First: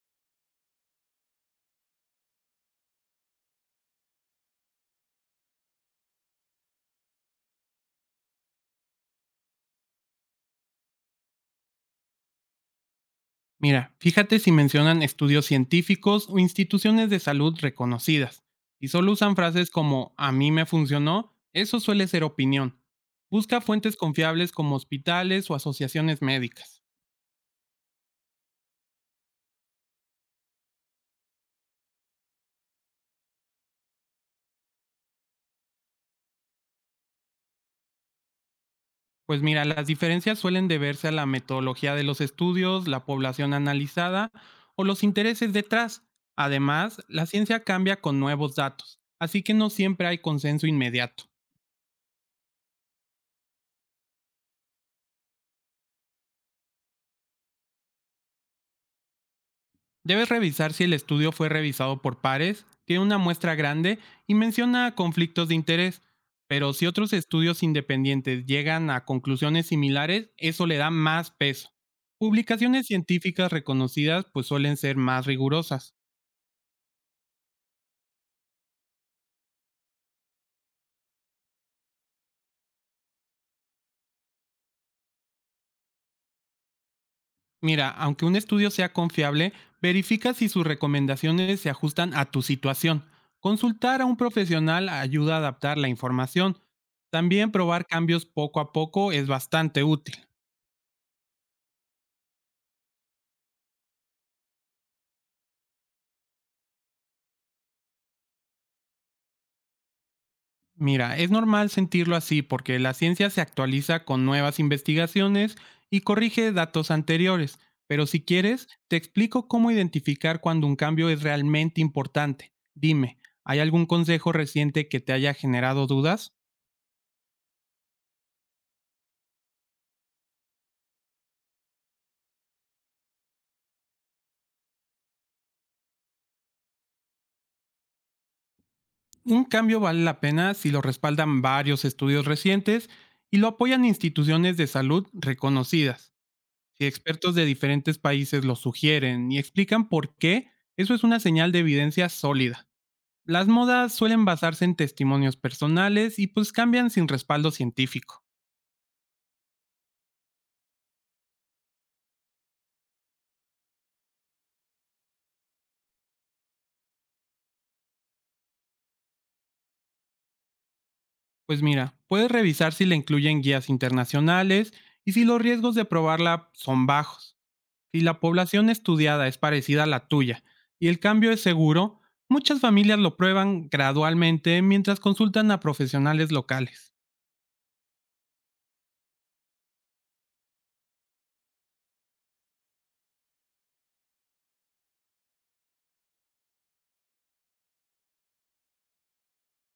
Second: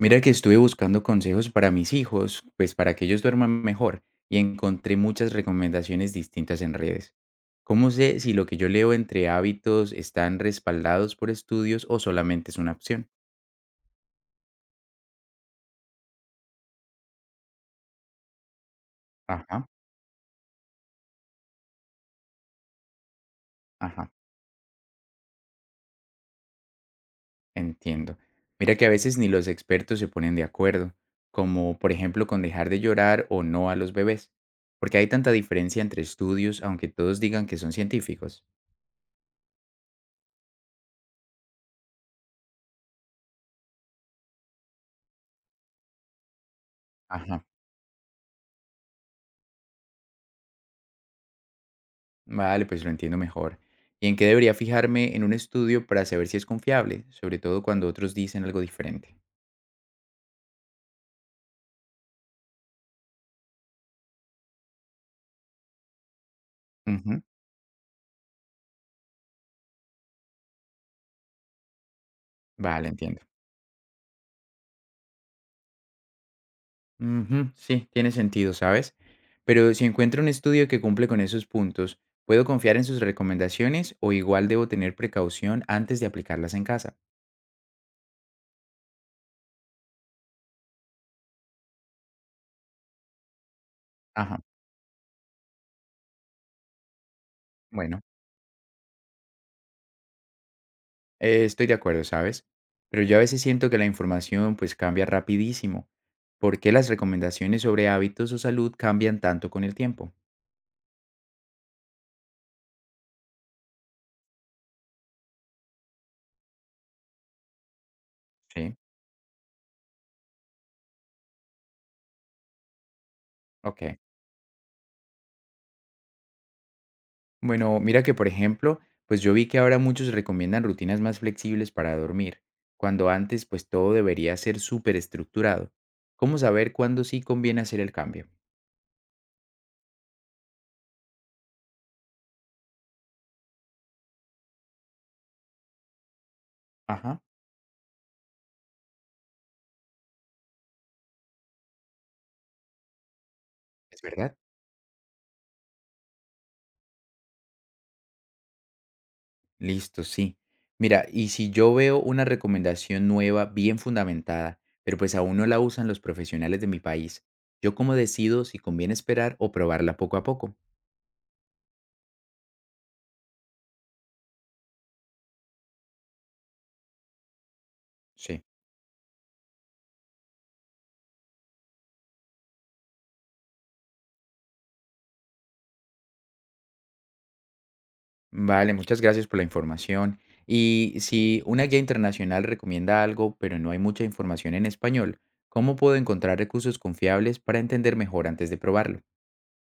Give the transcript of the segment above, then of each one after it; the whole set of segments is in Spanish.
Mira que estuve buscando consejos para mis hijos, pues para que ellos duerman mejor, y encontré muchas recomendaciones distintas en redes. ¿Cómo sé si lo que yo leo entre hábitos están respaldados por estudios o solamente es una opción? Mira, fíjate si mencionan estudios científicos o instituciones de salud reconocidas. Si solo usan Ajá, frases como a mí me funcionó, eso suele ser opinión. Busca fuentes ajá, confiables como hospitales o asociaciones médicas. entiendo. Mira que a veces ni los expertos se ponen de acuerdo, como por ejemplo con dejar de llorar o no a los bebés, porque hay tanta diferencia entre estudios, aunque todos digan que son científicos. Pues mira, las diferencias suelen deberse a la metodología de los estudios, la población analizada o los intereses detrás. Además, la Ajá. ciencia cambia con nuevos datos, así que no siempre hay consenso inmediato. Vale, pues lo entiendo mejor. ¿Y en qué debería fijarme en un estudio para saber si es confiable, sobre todo cuando otros dicen algo diferente? Debes revisar si el estudio fue revisado por pares, tiene una muestra grande y menciona conflictos de interés, pero si otros Ujú, estudios independientes llegan a conclusiones similares, eso le da más peso. vale, Publicaciones entiendo. científicas reconocidas pues suelen ser más rigurosas. Ujú, sí, tiene sentido, ¿sabes? Pero si encuentro un estudio que cumple con esos puntos, ¿puedo confiar en sus recomendaciones o igual debo tener precaución antes de aplicarlas en casa? Mira, aunque un estudio sea confiable, verifica si sus recomendaciones se ajustan a tu situación. Consultar a un Ajá, profesional ayuda a adaptar la información. También probar bueno, cambios poco a poco es bastante útil. Estoy de acuerdo, ¿sabes? Pero yo a veces siento que la información pues cambia rapidísimo. ¿Por qué las recomendaciones sobre hábitos o salud cambian tanto con el tiempo? Mira, es normal sentirlo así porque la ciencia se actualiza con nuevas investigaciones y corrige datos anteriores, pero si quieres, Sí. te explico cómo identificar cuando un cambio es realmente importante. Dime, ¿hay Ok. algún consejo reciente que te haya generado dudas? Bueno, mira que por ejemplo, pues yo vi que ahora muchos recomiendan rutinas más flexibles para dormir, cuando antes pues todo debería ser súper estructurado. ¿Cómo saber cuándo sí conviene hacer el cambio? Un cambio vale la pena si lo respaldan varios estudios recientes y lo apoyan instituciones de salud reconocidas. Si Ajá. expertos de diferentes países lo sugieren y explican por qué, eso es una señal de evidencia sólida. Las modas ¿Es suelen verdad? basarse en testimonios personales y pues cambian sin respaldo científico. Listo, sí. Mira, y si yo veo una recomendación nueva, bien fundamentada, pero pues aún no la usan los profesionales de mi país, ¿yo cómo decido si conviene esperar o probarla poco a poco? Pues mira, puedes revisar si la incluyen guías internacionales y si los riesgos de probarla son bajos. Si la Sí. población estudiada es parecida a la tuya y el cambio es seguro, muchas familias lo prueban gradualmente mientras consultan a profesionales locales. Vale, muchas gracias por la información. Y si una guía internacional recomienda algo, pero no hay mucha información en español, ¿cómo puedo encontrar recursos confiables para entender mejor antes de probarlo?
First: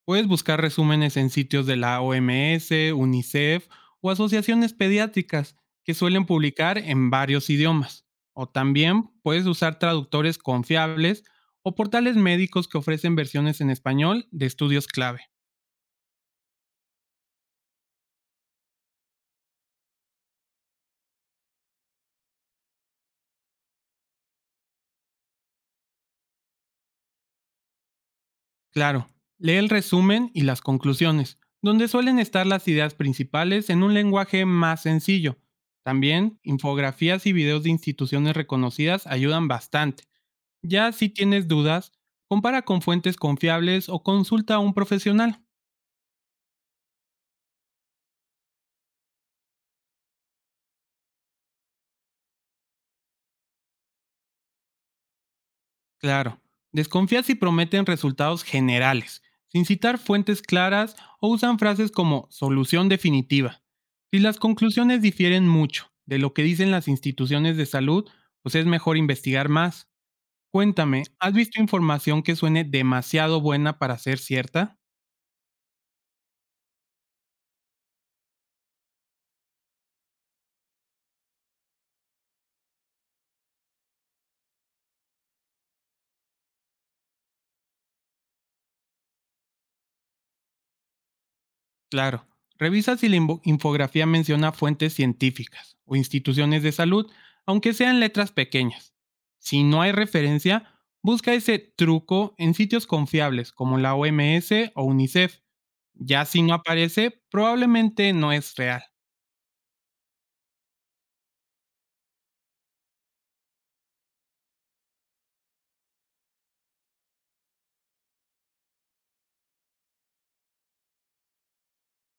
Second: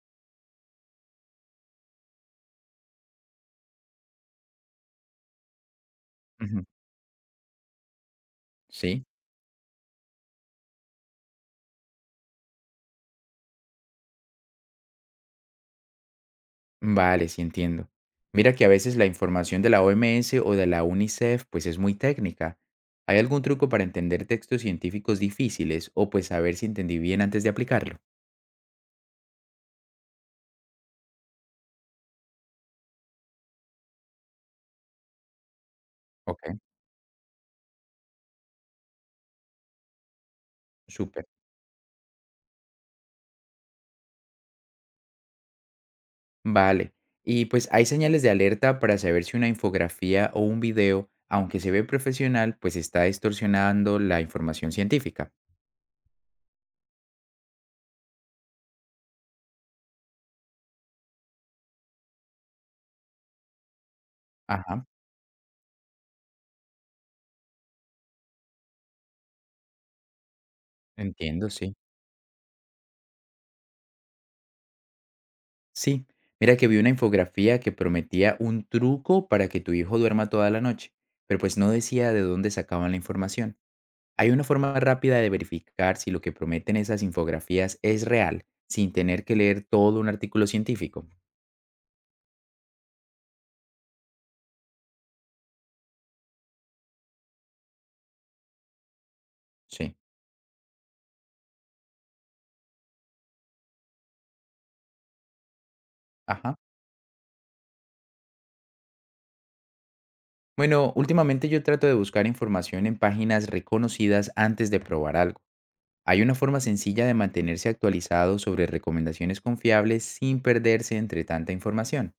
Puedes buscar resúmenes en sitios de la OMS, UNICEF o asociaciones pediátricas que suelen Ujú. publicar en varios idiomas. O ¿Sí? también puedes usar traductores confiables o portales médicos que ofrecen versiones en español de estudios clave. Vale, sí entiendo. Mira que a veces la información de la OMS o de la UNICEF pues es muy técnica. ¿Hay algún truco para entender textos científicos difíciles o pues saber si entendí bien antes de aplicarlo? Claro, lee el resumen y las conclusiones, donde suelen estar las ideas principales en un lenguaje más sencillo. También, Ok, infografías y videos de instituciones reconocidas ayudan bastante. Ya si súper. tienes dudas, compara con fuentes confiables o consulta a un profesional. Vale. ¿Y pues hay señales de alerta para saber si una infografía o un video, aunque se ve profesional, pues está distorsionando la información científica? Claro, desconfía si prometen resultados generales, sin citar fuentes claras o usan frases como solución definitiva. Si las Ajá, conclusiones difieren mucho de lo que dicen las instituciones de salud, pues es mejor investigar más. Cuéntame, ¿has entiendo, visto sí. información que suene demasiado buena para ser cierta? Sí, mira que vi una infografía que prometía un truco para que tu hijo duerma toda la noche, pero pues no decía de dónde sacaban la información. ¿Hay una forma rápida de verificar si lo que prometen esas infografías es real, sin tener que leer todo un artículo científico? Claro, revisa si la infografía menciona fuentes científicas o instituciones de salud, aunque sean letras pequeñas. Si no hay Sí. referencia, busca ese truco en sitios confiables como la OMS o UNICEF. Ya si no Ajá. aparece, probablemente no es real. Bueno, últimamente yo trato de buscar información en páginas reconocidas antes de probar algo. ¿Hay una forma sencilla de mantenerse actualizado sobre recomendaciones confiables sin perderse entre tanta información?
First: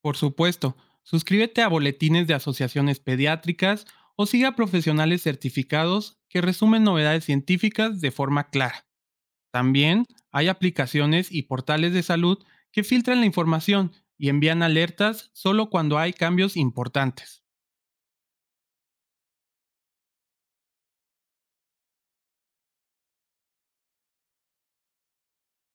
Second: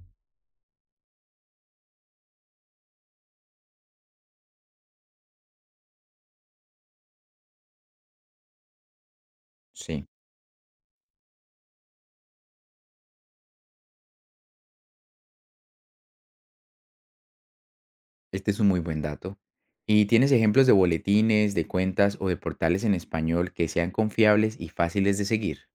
Por supuesto, suscríbete a boletines de asociaciones pediátricas o siga a profesionales certificados que resumen novedades científicas de forma clara. Sí, También hay aplicaciones y portales de salud que filtran la información y envían alertas solo cuando hay cambios importantes. este es un muy buen dato. ¿Y tienes ejemplos de boletines, de cuentas o de portales en español que sean confiables y fáciles de seguir?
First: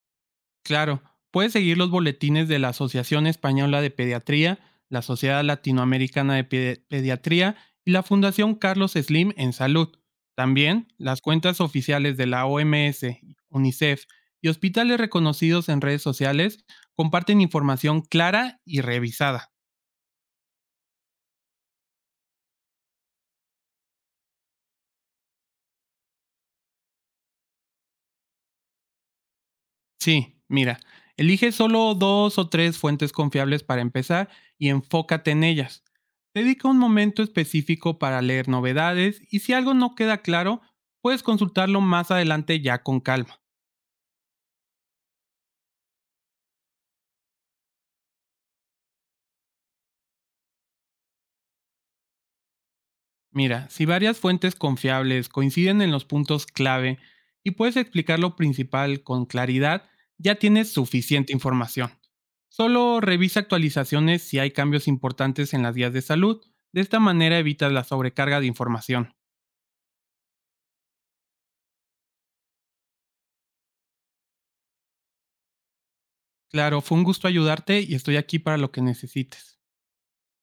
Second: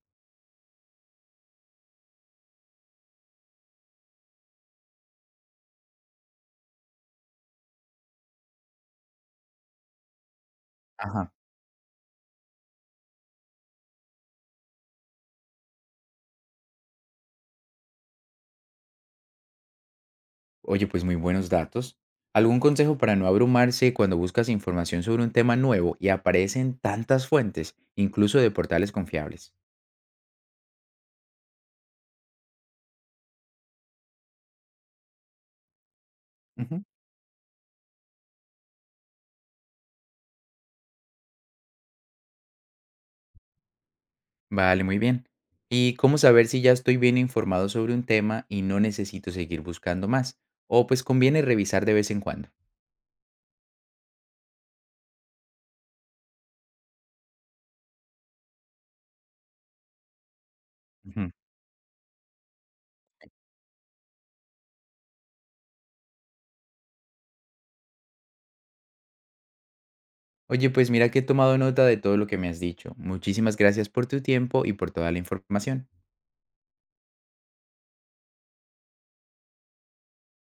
Claro, puedes seguir los boletines de la Asociación Española de Pediatría, la Sociedad Latinoamericana de Pediatría y la Fundación Carlos Slim en Salud. También las Ajá. cuentas oficiales de la OMS, UNICEF y hospitales reconocidos en redes sociales comparten información clara y revisada. Oye, pues muy buenos datos. ¿Algún consejo para no abrumarse cuando buscas información sobre un tema nuevo y aparecen tantas fuentes, incluso de portales confiables? Sí, mira, elige solo dos o tres fuentes confiables para empezar y enfócate en ellas. Dedica un Ujú. momento específico para leer novedades y si algo no queda claro, puedes consultarlo más adelante ya con calma. Vale, muy bien. ¿Y cómo saber si ya estoy bien informado sobre un tema y no necesito seguir buscando más? O pues conviene revisar de vez en cuando. Mira, si varias fuentes confiables coinciden en los puntos clave y puedes explicar lo principal con claridad, ya tienes Ujú. suficiente información. Solo revisa actualizaciones si hay cambios importantes en las guías de salud. De esta manera evitas la sobrecarga de información. Oye, pues mira que he tomado nota de todo lo que me has dicho. Muchísimas gracias por tu tiempo y por toda la información. Claro, fue un gusto ayudarte y estoy aquí para lo que necesites.